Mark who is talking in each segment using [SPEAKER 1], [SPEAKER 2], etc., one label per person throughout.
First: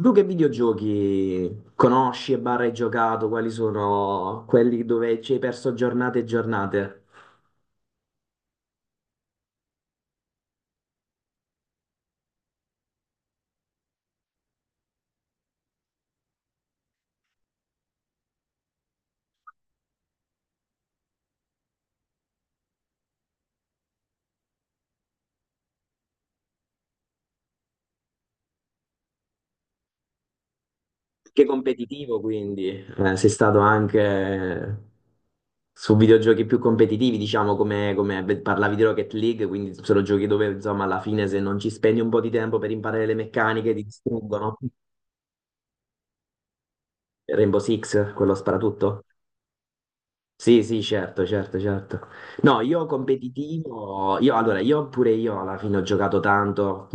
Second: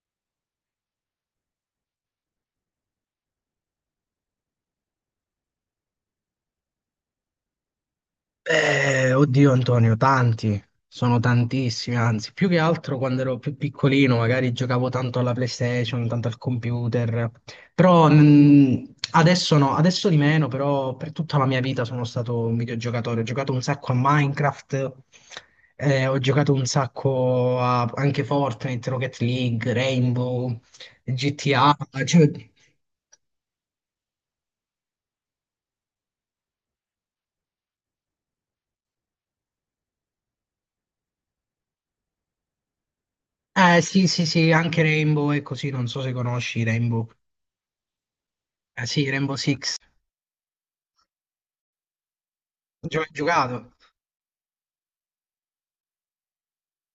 [SPEAKER 1] Tu che videogiochi conosci e barra hai giocato? Quali sono quelli dove ci hai perso giornate e giornate?
[SPEAKER 2] Oddio Antonio, tanti, sono tantissimi, anzi, più che altro quando ero più piccolino, magari giocavo tanto alla PlayStation, tanto al computer, però adesso no, adesso di meno, però per tutta la mia vita sono stato un videogiocatore, ho giocato un sacco a Minecraft, ho giocato un sacco a anche Fortnite, Rocket League, Rainbow,
[SPEAKER 1] Che
[SPEAKER 2] GTA.
[SPEAKER 1] competitivo,
[SPEAKER 2] Cioè,
[SPEAKER 1] quindi sei stato anche su videogiochi più competitivi, diciamo, come beh, parlavi di Rocket League, quindi sono giochi dove, insomma, alla fine se non ci spendi un po' di tempo per imparare le meccaniche
[SPEAKER 2] eh
[SPEAKER 1] ti
[SPEAKER 2] sì, sì, sì,
[SPEAKER 1] distruggono.
[SPEAKER 2] anche Rainbow e così, non so se conosci Rainbow.
[SPEAKER 1] Rainbow Six, quello
[SPEAKER 2] Eh
[SPEAKER 1] sparatutto?
[SPEAKER 2] sì, Rainbow Six.
[SPEAKER 1] Sì, sì, certo, certo, certo. No, io
[SPEAKER 2] Giocato.
[SPEAKER 1] competitivo, io allora, io pure io alla fine ho giocato tanto,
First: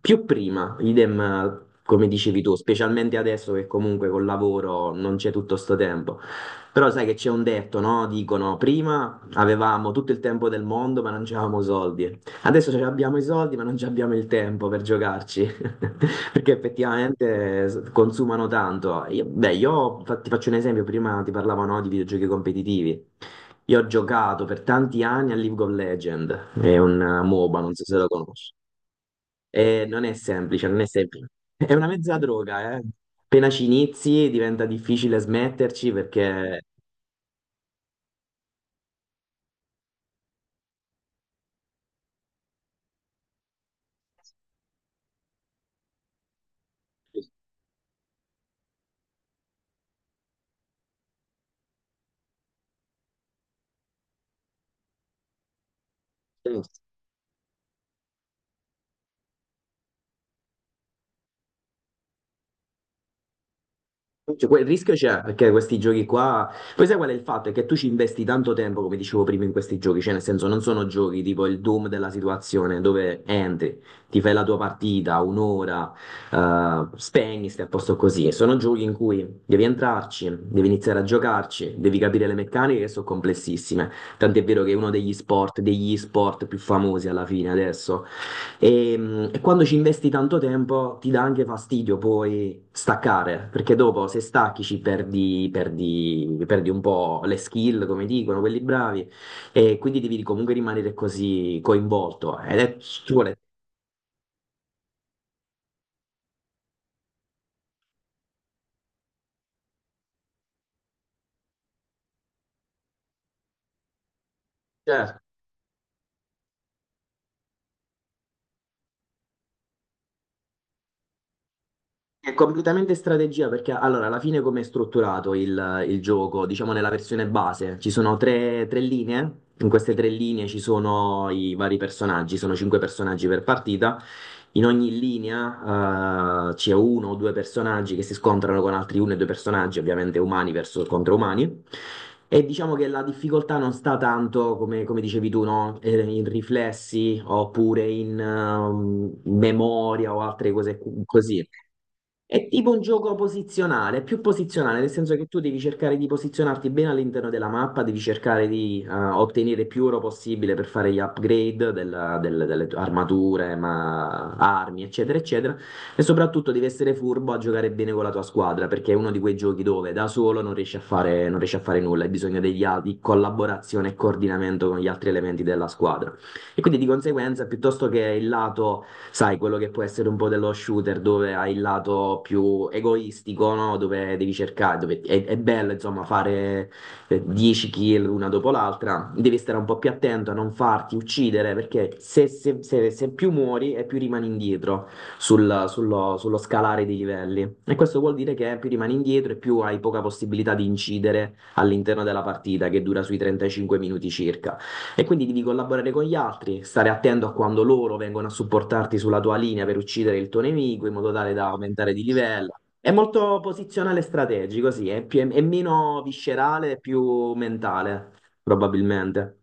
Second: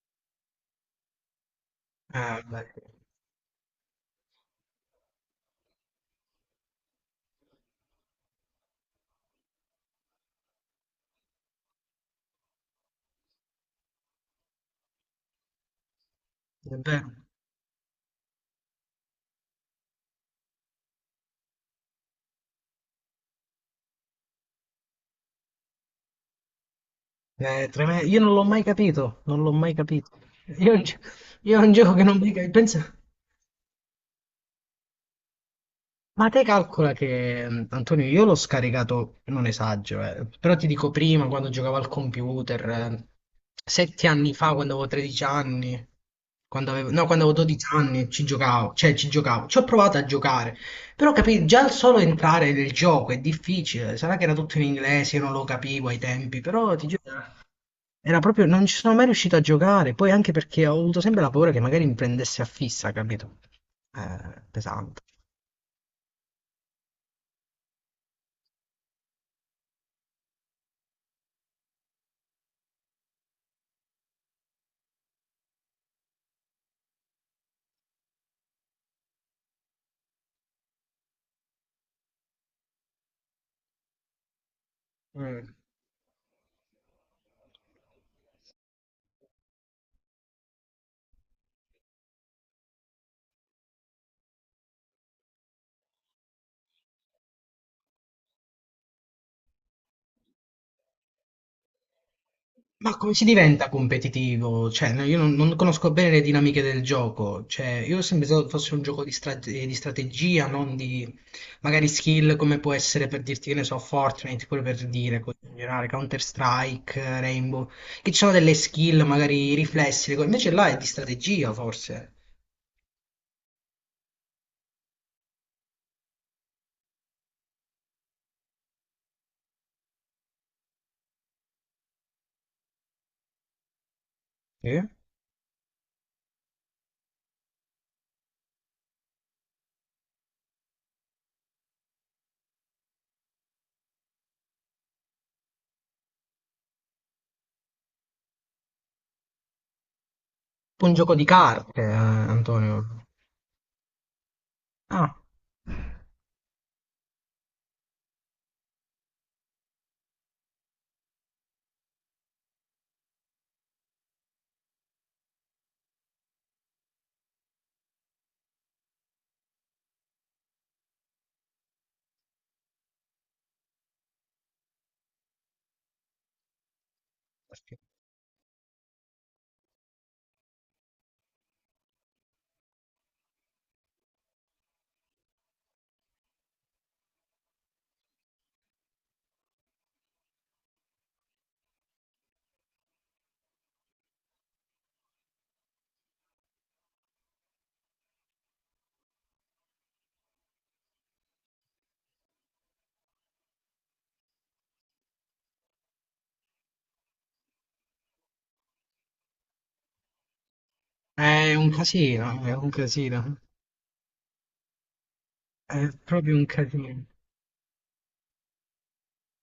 [SPEAKER 1] più prima, idem come dicevi tu,
[SPEAKER 2] Beh,
[SPEAKER 1] specialmente adesso che comunque col lavoro non c'è tutto sto tempo. Però sai che c'è un detto, no? Dicono, prima avevamo tutto il tempo del mondo, ma non c'avevamo soldi. Adesso ce abbiamo i soldi, ma non ci abbiamo il tempo per giocarci, perché
[SPEAKER 2] è vero.
[SPEAKER 1] effettivamente consumano tanto. Beh, ti faccio un esempio, prima ti parlavo, no, di videogiochi competitivi. Io ho giocato per tanti anni a League of Legends, è un MOBA,
[SPEAKER 2] È
[SPEAKER 1] non so se
[SPEAKER 2] tremendo.
[SPEAKER 1] lo
[SPEAKER 2] Io non l'ho
[SPEAKER 1] conosci.
[SPEAKER 2] mai capito, non l'ho mai
[SPEAKER 1] E non
[SPEAKER 2] capito.
[SPEAKER 1] è semplice,
[SPEAKER 2] Io, è
[SPEAKER 1] non
[SPEAKER 2] un
[SPEAKER 1] è
[SPEAKER 2] gio-
[SPEAKER 1] semplice.
[SPEAKER 2] io è
[SPEAKER 1] È
[SPEAKER 2] un
[SPEAKER 1] una
[SPEAKER 2] gioco che
[SPEAKER 1] mezza
[SPEAKER 2] non mi capisco.
[SPEAKER 1] droga, eh.
[SPEAKER 2] Pensa.
[SPEAKER 1] Appena ci inizi diventa difficile smetterci
[SPEAKER 2] Ma te
[SPEAKER 1] perché.
[SPEAKER 2] calcola che, Antonio, io l'ho scaricato, non esagero, però ti dico prima, quando giocavo al computer, 7 anni fa, quando avevo 13 anni, quando avevo, no, quando avevo 12 anni, ci giocavo, cioè ci giocavo, ci ho provato a giocare, però capì, già il solo entrare nel gioco è difficile, sarà che era tutto in inglese, io non lo capivo ai tempi, però ti giuro, era proprio, non ci sono mai riuscito a giocare, poi anche perché ho avuto sempre la paura che magari mi prendesse a fissa, capito?
[SPEAKER 1] Cioè, quel rischio
[SPEAKER 2] Pesante.
[SPEAKER 1] c'è perché questi giochi qua. Poi sai qual è il fatto? È che tu ci investi tanto tempo, come dicevo prima, in questi giochi. Cioè, nel senso, non sono giochi tipo il Doom della situazione dove entri, ti fai la tua partita, un'ora, spegni, stai a posto così. Sono giochi in cui devi entrarci, devi iniziare a giocarci, devi capire le meccaniche che sono complessissime. Tant'è vero che è uno degli
[SPEAKER 2] Mm.
[SPEAKER 1] sport, degli sport più famosi alla fine adesso. E quando ci investi tanto tempo ti dà anche fastidio poi staccare, perché dopo se stacchi ci perdi un po' le skill, come dicono quelli bravi, e quindi devi comunque rimanere così coinvolto. Ed è,
[SPEAKER 2] Ma
[SPEAKER 1] ci
[SPEAKER 2] come si
[SPEAKER 1] vuole,
[SPEAKER 2] diventa competitivo? Cioè, no, io non conosco bene le dinamiche del gioco. Cioè, io ho sempre pensato fosse un gioco di strategia, non di magari skill come può essere per dirti, che ne so, Fortnite, pure per
[SPEAKER 1] certo.
[SPEAKER 2] dire, così in generale, Counter-Strike, Rainbow, che ci sono delle skill, magari riflessi, le cose. Invece là è di strategia, forse.
[SPEAKER 1] È completamente strategia perché allora alla fine come è strutturato il gioco? Diciamo nella versione base ci sono tre linee, in queste tre linee ci sono i vari personaggi, sono cinque personaggi per partita, in
[SPEAKER 2] Sì?
[SPEAKER 1] ogni linea c'è uno o due personaggi che si scontrano con altri uno e due personaggi, ovviamente umani verso, contro umani. E diciamo che la difficoltà non sta tanto, come dicevi tu, no? In riflessi oppure in memoria o altre cose
[SPEAKER 2] Un gioco di
[SPEAKER 1] così.
[SPEAKER 2] carte,
[SPEAKER 1] È tipo un
[SPEAKER 2] Antonio.
[SPEAKER 1] gioco posizionale, più posizionale, nel senso
[SPEAKER 2] Ah,
[SPEAKER 1] che tu devi cercare di posizionarti bene all'interno della mappa, devi cercare di ottenere più oro possibile per fare gli upgrade delle tue armature, armi, eccetera, eccetera. E soprattutto devi essere furbo a giocare bene con la tua squadra, perché è uno di quei giochi dove da solo non riesci a fare nulla, hai bisogno di collaborazione e coordinamento con gli altri elementi della squadra. E quindi di conseguenza, piuttosto che il lato, sai, quello che può essere un po' dello shooter, dove hai il lato più egoistico, no? Dove devi cercare, dove è bello, insomma, fare 10 kill una dopo l'altra, devi stare un po' più attento a non farti uccidere, perché se più muori e più rimani indietro sullo scalare dei livelli. E questo vuol dire che più rimani indietro e più hai poca possibilità di incidere all'interno della partita, che dura sui 35 minuti circa. E quindi devi collaborare con gli altri, stare attento a quando loro vengono a supportarti sulla tua linea per uccidere il tuo nemico in modo tale da
[SPEAKER 2] è un
[SPEAKER 1] aumentare di
[SPEAKER 2] casino, è
[SPEAKER 1] livello.
[SPEAKER 2] un
[SPEAKER 1] È molto
[SPEAKER 2] casino.
[SPEAKER 1] posizionale e strategico, sì, è
[SPEAKER 2] È
[SPEAKER 1] meno
[SPEAKER 2] proprio un
[SPEAKER 1] viscerale, è più
[SPEAKER 2] casino.
[SPEAKER 1] mentale, probabilmente.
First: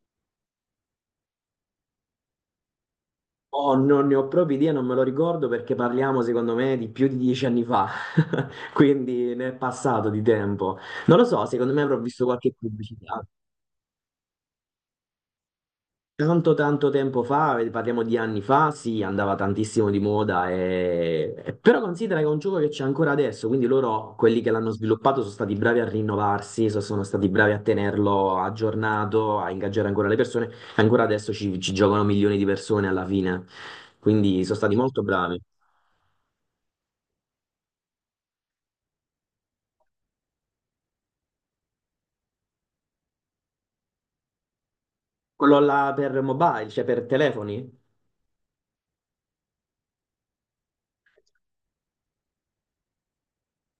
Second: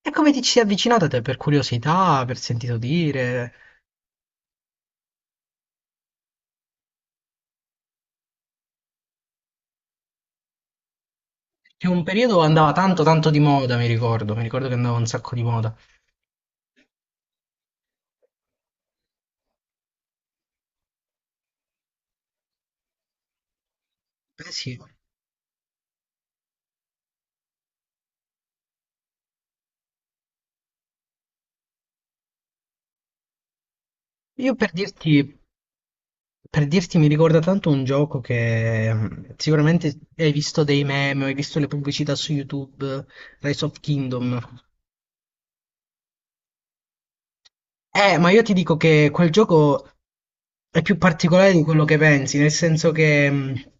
[SPEAKER 2] E come ti ci sei avvicinata te? Per curiosità, per sentito dire?
[SPEAKER 1] Oh, non ne ho proprio idea, non me lo ricordo perché parliamo, secondo me, di più di 10 anni fa, quindi ne è passato di tempo. Non lo so, secondo me
[SPEAKER 2] Che
[SPEAKER 1] avrò
[SPEAKER 2] un
[SPEAKER 1] visto
[SPEAKER 2] periodo
[SPEAKER 1] qualche
[SPEAKER 2] andava tanto
[SPEAKER 1] pubblicità.
[SPEAKER 2] tanto di moda, mi ricordo che andava un sacco di moda.
[SPEAKER 1] Tanto tanto tempo fa, parliamo di anni fa, sì, andava tantissimo di moda, però considera che è un gioco che c'è ancora adesso, quindi loro, quelli che
[SPEAKER 2] Eh
[SPEAKER 1] l'hanno
[SPEAKER 2] sì,
[SPEAKER 1] sviluppato, sono stati bravi a rinnovarsi, sono stati bravi a tenerlo aggiornato, a ingaggiare ancora le persone, ancora adesso ci giocano milioni di persone alla fine, quindi
[SPEAKER 2] io
[SPEAKER 1] sono
[SPEAKER 2] per
[SPEAKER 1] stati molto
[SPEAKER 2] dirti,
[SPEAKER 1] bravi.
[SPEAKER 2] per dirti mi ricorda tanto un gioco che sicuramente hai visto dei meme, hai visto le pubblicità su YouTube, Rise of Kingdom.
[SPEAKER 1] Quello là per mobile, cioè per telefoni?
[SPEAKER 2] Ma io ti dico che quel gioco è più particolare di quello che pensi, nel senso che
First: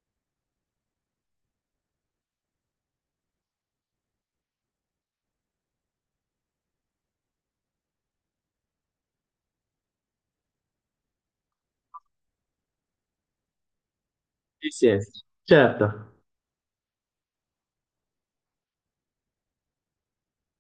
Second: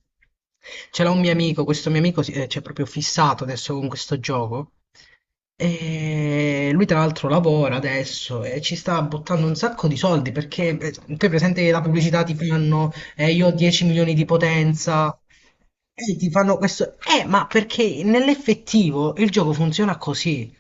[SPEAKER 2] ce l'ha un mio amico, questo mio amico c'è proprio fissato adesso con questo gioco. E lui tra l'altro lavora adesso e ci sta buttando un sacco di soldi perché te presente che la pubblicità ti fanno io ho 10 milioni di
[SPEAKER 1] Sì, sì,
[SPEAKER 2] potenza
[SPEAKER 1] certo,
[SPEAKER 2] e ti fanno questo ma perché nell'effettivo il gioco funziona così,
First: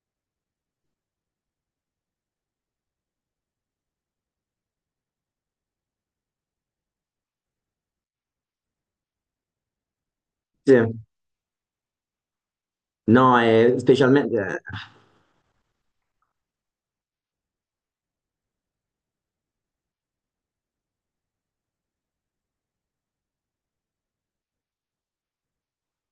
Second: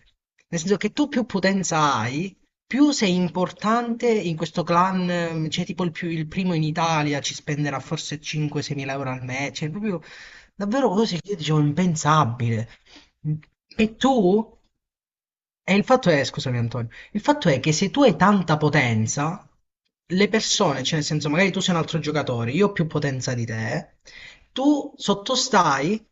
[SPEAKER 2] nel senso che tu più potenza hai più sei importante in questo clan, cioè tipo il primo in Italia ci spenderà forse 5-6 mila euro al mese, cioè proprio
[SPEAKER 1] sì.
[SPEAKER 2] davvero cose che io dicevo impensabile.
[SPEAKER 1] No, è
[SPEAKER 2] E tu?
[SPEAKER 1] specialmente.
[SPEAKER 2] E il fatto è, scusami Antonio, il fatto è che se tu hai tanta potenza, le persone, cioè nel senso magari tu sei un altro giocatore, io ho più potenza di te, tu sottostai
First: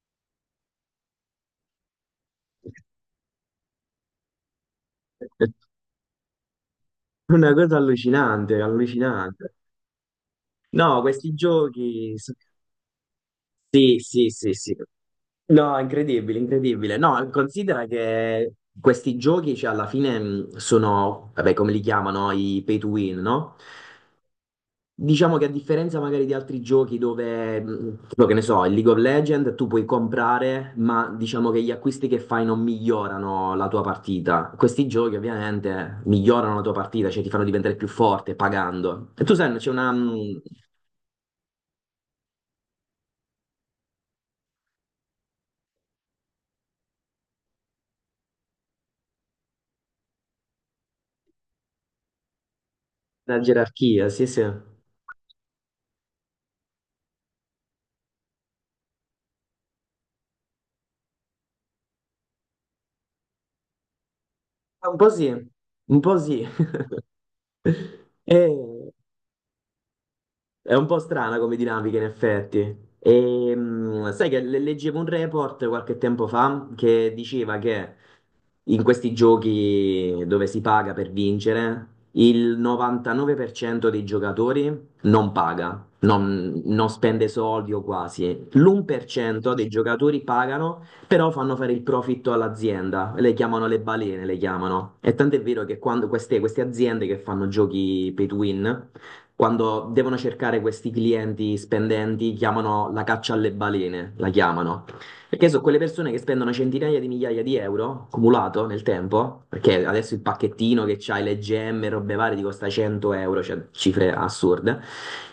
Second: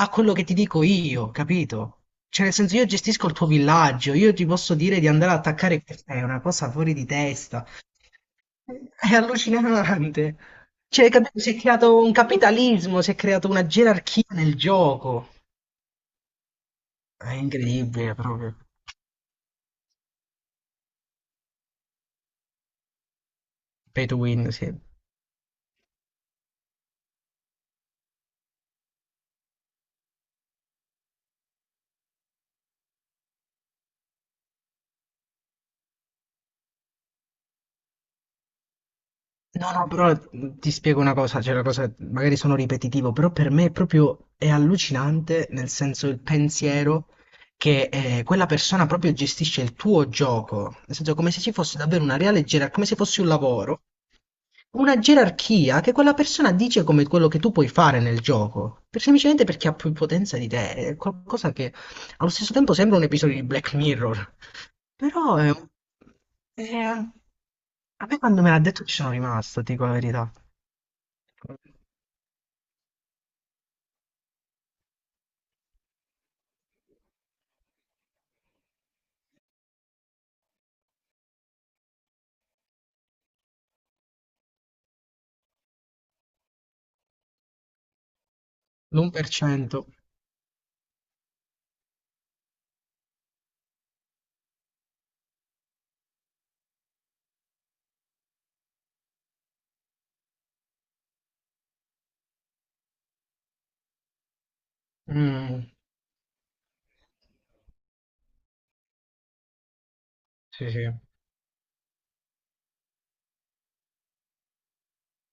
[SPEAKER 2] a quello che ti dico io, capito? Cioè nel senso io gestisco il tuo villaggio, io ti posso dire di andare ad attaccare, è una cosa fuori di
[SPEAKER 1] Una
[SPEAKER 2] testa,
[SPEAKER 1] cosa allucinante,
[SPEAKER 2] è
[SPEAKER 1] allucinante.
[SPEAKER 2] allucinante.
[SPEAKER 1] No,
[SPEAKER 2] Cioè,
[SPEAKER 1] questi
[SPEAKER 2] capito? Si è creato un
[SPEAKER 1] giochi.
[SPEAKER 2] capitalismo, si è creata una
[SPEAKER 1] Sì,
[SPEAKER 2] gerarchia
[SPEAKER 1] sì, sì,
[SPEAKER 2] nel
[SPEAKER 1] sì.
[SPEAKER 2] gioco.
[SPEAKER 1] No, incredibile, incredibile. No,
[SPEAKER 2] È
[SPEAKER 1] considera
[SPEAKER 2] incredibile
[SPEAKER 1] che
[SPEAKER 2] proprio.
[SPEAKER 1] questi giochi, cioè, alla fine sono, vabbè, come li chiamano, i pay to win, no?
[SPEAKER 2] Pay to win, sì.
[SPEAKER 1] Diciamo che a differenza magari di altri giochi dove, tipo, che ne so, il League of Legends, tu puoi comprare, ma diciamo che gli acquisti che fai non migliorano la tua partita. Questi giochi ovviamente migliorano la tua partita, cioè ti fanno diventare più forte pagando. E tu sai, c'è
[SPEAKER 2] No, no,
[SPEAKER 1] una,
[SPEAKER 2] però
[SPEAKER 1] mh,
[SPEAKER 2] ti spiego una cosa, cioè la cosa, magari sono ripetitivo, però per me è proprio è allucinante, nel senso il pensiero che quella persona proprio gestisce il tuo gioco, nel senso come se ci fosse davvero una reale gerarchia, come se fosse un
[SPEAKER 1] una
[SPEAKER 2] lavoro,
[SPEAKER 1] gerarchia, sì, sì.
[SPEAKER 2] una gerarchia che quella persona dice come quello che tu puoi fare nel gioco, semplicemente perché ha più potenza di te, è qualcosa che allo stesso tempo sembra un episodio di Black Mirror,
[SPEAKER 1] Un po' sì,
[SPEAKER 2] però
[SPEAKER 1] un po' sì.
[SPEAKER 2] è- a me quando me l'ha detto
[SPEAKER 1] E,
[SPEAKER 2] ci sono rimasto, ti dico la verità.
[SPEAKER 1] è un po' strana come dinamica, in effetti. E, sai che leggevo un report qualche tempo fa che diceva che in questi giochi dove si paga per vincere, il 99% dei giocatori non paga, non spende soldi o quasi.
[SPEAKER 2] L'un per
[SPEAKER 1] L'1% dei
[SPEAKER 2] cento.
[SPEAKER 1] giocatori pagano, però fanno fare il profitto all'azienda. Le chiamano le balene, le chiamano. E tant'è vero che quando queste aziende che fanno giochi pay to win quando devono cercare questi clienti spendenti, chiamano la caccia alle balene, la chiamano. Perché sono
[SPEAKER 2] Mh,
[SPEAKER 1] quelle persone che spendono centinaia di migliaia di euro accumulato nel tempo, perché adesso il
[SPEAKER 2] sì,
[SPEAKER 1] pacchettino
[SPEAKER 2] sì.
[SPEAKER 1] che c'hai le gemme, robe varie, ti costa 100 euro, cioè cifre assurde,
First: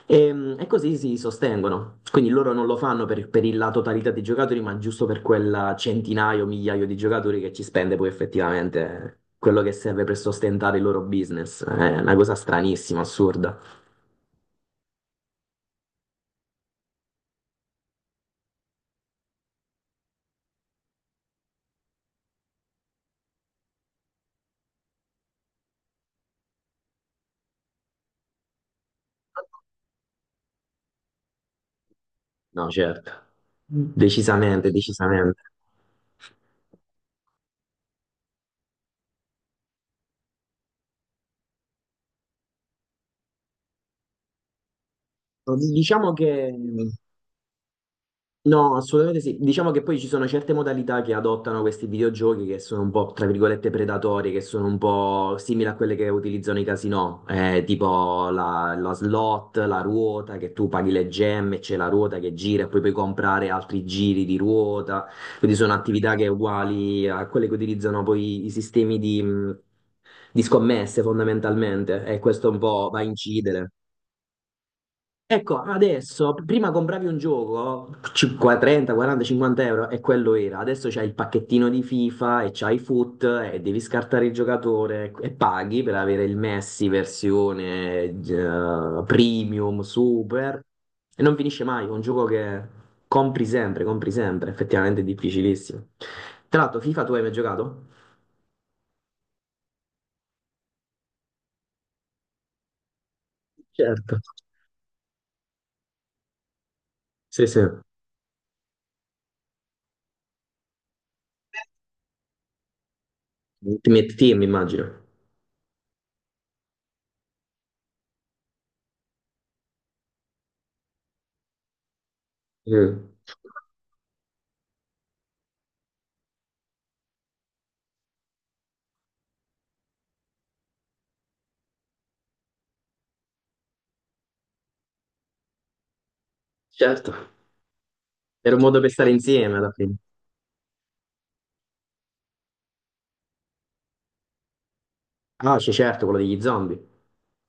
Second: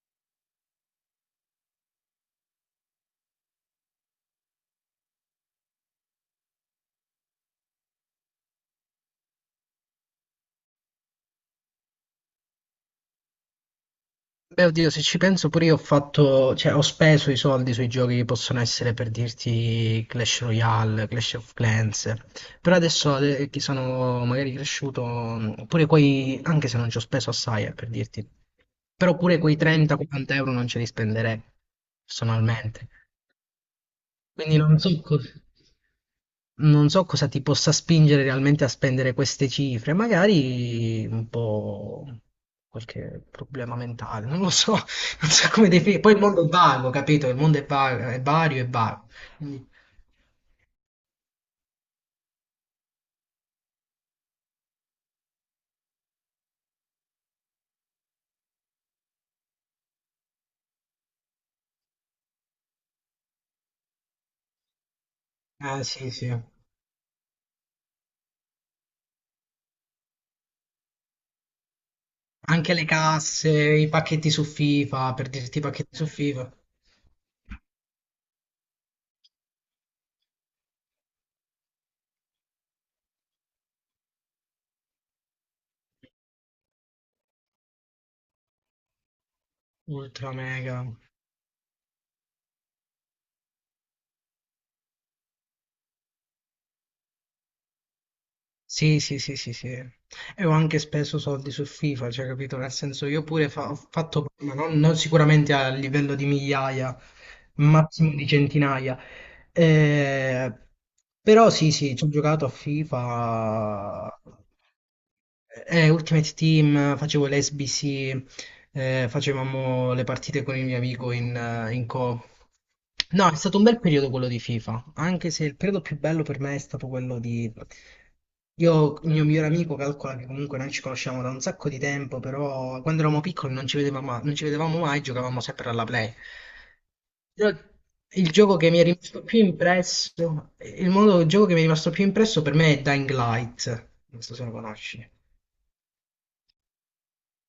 [SPEAKER 1] e così si sostengono. Quindi loro non lo fanno per la totalità dei giocatori, ma giusto per quel centinaio, migliaio di giocatori che ci spende poi effettivamente quello che serve per sostentare il loro business. È una cosa stranissima, assurda.
[SPEAKER 2] Beh, oddio, se ci penso pure io ho fatto, cioè ho speso i soldi sui giochi che possono essere per dirti Clash Royale, Clash of Clans, però adesso che sono magari cresciuto, pure quei, anche se non ci ho speso assai, per dirti, però pure quei 30-40 euro non ce li spenderei,
[SPEAKER 1] No,
[SPEAKER 2] personalmente.
[SPEAKER 1] certo. Mm.
[SPEAKER 2] Quindi
[SPEAKER 1] Decisamente,
[SPEAKER 2] non so cosa.
[SPEAKER 1] decisamente.
[SPEAKER 2] Non so cosa ti possa spingere realmente a spendere queste cifre, magari un po' qualche problema mentale, non lo so, non so come definire.
[SPEAKER 1] Diciamo
[SPEAKER 2] Poi il mondo è
[SPEAKER 1] che,
[SPEAKER 2] vago, capito? Il mondo è vago, è vario e
[SPEAKER 1] no,
[SPEAKER 2] vago.
[SPEAKER 1] assolutamente sì.
[SPEAKER 2] Quindi-
[SPEAKER 1] Diciamo che poi ci sono certe modalità che adottano questi videogiochi che sono un po', tra virgolette, predatorie, che sono un po' simili a quelle che utilizzano i casinò, tipo la slot, la ruota, che tu paghi le gemme, c'è la ruota che gira e poi puoi comprare altri giri di ruota. Quindi sono
[SPEAKER 2] Ah, sì,
[SPEAKER 1] attività che è
[SPEAKER 2] sì.
[SPEAKER 1] uguali a quelle che utilizzano poi i sistemi di scommesse fondamentalmente e questo un
[SPEAKER 2] Anche le
[SPEAKER 1] po' va a
[SPEAKER 2] casse,
[SPEAKER 1] incidere.
[SPEAKER 2] i pacchetti su FIFA, per
[SPEAKER 1] Ecco,
[SPEAKER 2] dirti i pacchetti su
[SPEAKER 1] adesso,
[SPEAKER 2] FIFA,
[SPEAKER 1] prima compravi un gioco, 50, 30, 40, 50 euro, e quello era. Adesso c'hai il pacchettino di FIFA e c'hai i FUT e devi scartare il giocatore ecco, e paghi per avere il Messi versione premium,
[SPEAKER 2] ultra
[SPEAKER 1] super.
[SPEAKER 2] mega.
[SPEAKER 1] E non finisce mai, è un gioco che compri sempre, effettivamente è difficilissimo. Tra l'altro, FIFA tu hai mai giocato?
[SPEAKER 2] Sì, sì, sì, sì, sì. E ho anche speso soldi su FIFA, cioè, capito? Nel senso, io pure ho
[SPEAKER 1] Certo.
[SPEAKER 2] fatto, ma non sicuramente a livello di migliaia,
[SPEAKER 1] Sì, sì.
[SPEAKER 2] massimo di centinaia, eh, però sì, sì, ci ho giocato a
[SPEAKER 1] Ultimate
[SPEAKER 2] FIFA,
[SPEAKER 1] Team, immagino.
[SPEAKER 2] Ultimate Team, facevo l'SBC, facevamo le partite con il mio amico in co.
[SPEAKER 1] Mm.
[SPEAKER 2] No, è stato un bel periodo quello di FIFA, anche se il periodo più bello per me è stato quello di. Io, il mio migliore amico, calcola che comunque noi ci conosciamo da un sacco di tempo, però quando eravamo piccoli non ci vedevamo, non ci vedevamo mai, giocavamo sempre alla Play.
[SPEAKER 1] Certo.
[SPEAKER 2] Però il
[SPEAKER 1] Era
[SPEAKER 2] gioco
[SPEAKER 1] un
[SPEAKER 2] che
[SPEAKER 1] modo
[SPEAKER 2] mi è
[SPEAKER 1] per stare
[SPEAKER 2] rimasto più
[SPEAKER 1] insieme alla fine.
[SPEAKER 2] impresso, il gioco che mi è rimasto più impresso per me è Dying Light, non so se lo conosci.
[SPEAKER 1] Ah, c'è certo, quello degli zombie.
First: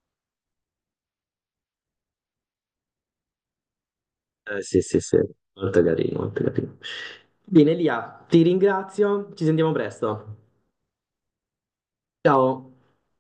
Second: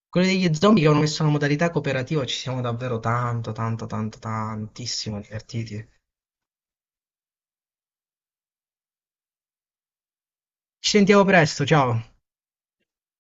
[SPEAKER 2] Quello degli zombie che hanno messo una modalità cooperativa, ci siamo davvero tanto, tanto, tanto,
[SPEAKER 1] Sì, sì, sì,
[SPEAKER 2] tantissimo
[SPEAKER 1] molto
[SPEAKER 2] divertiti.
[SPEAKER 1] carino, molto carino. Bene, Lia, ti ringrazio, ci sentiamo presto.
[SPEAKER 2] Ci sentiamo presto, ciao.
[SPEAKER 1] Ciao.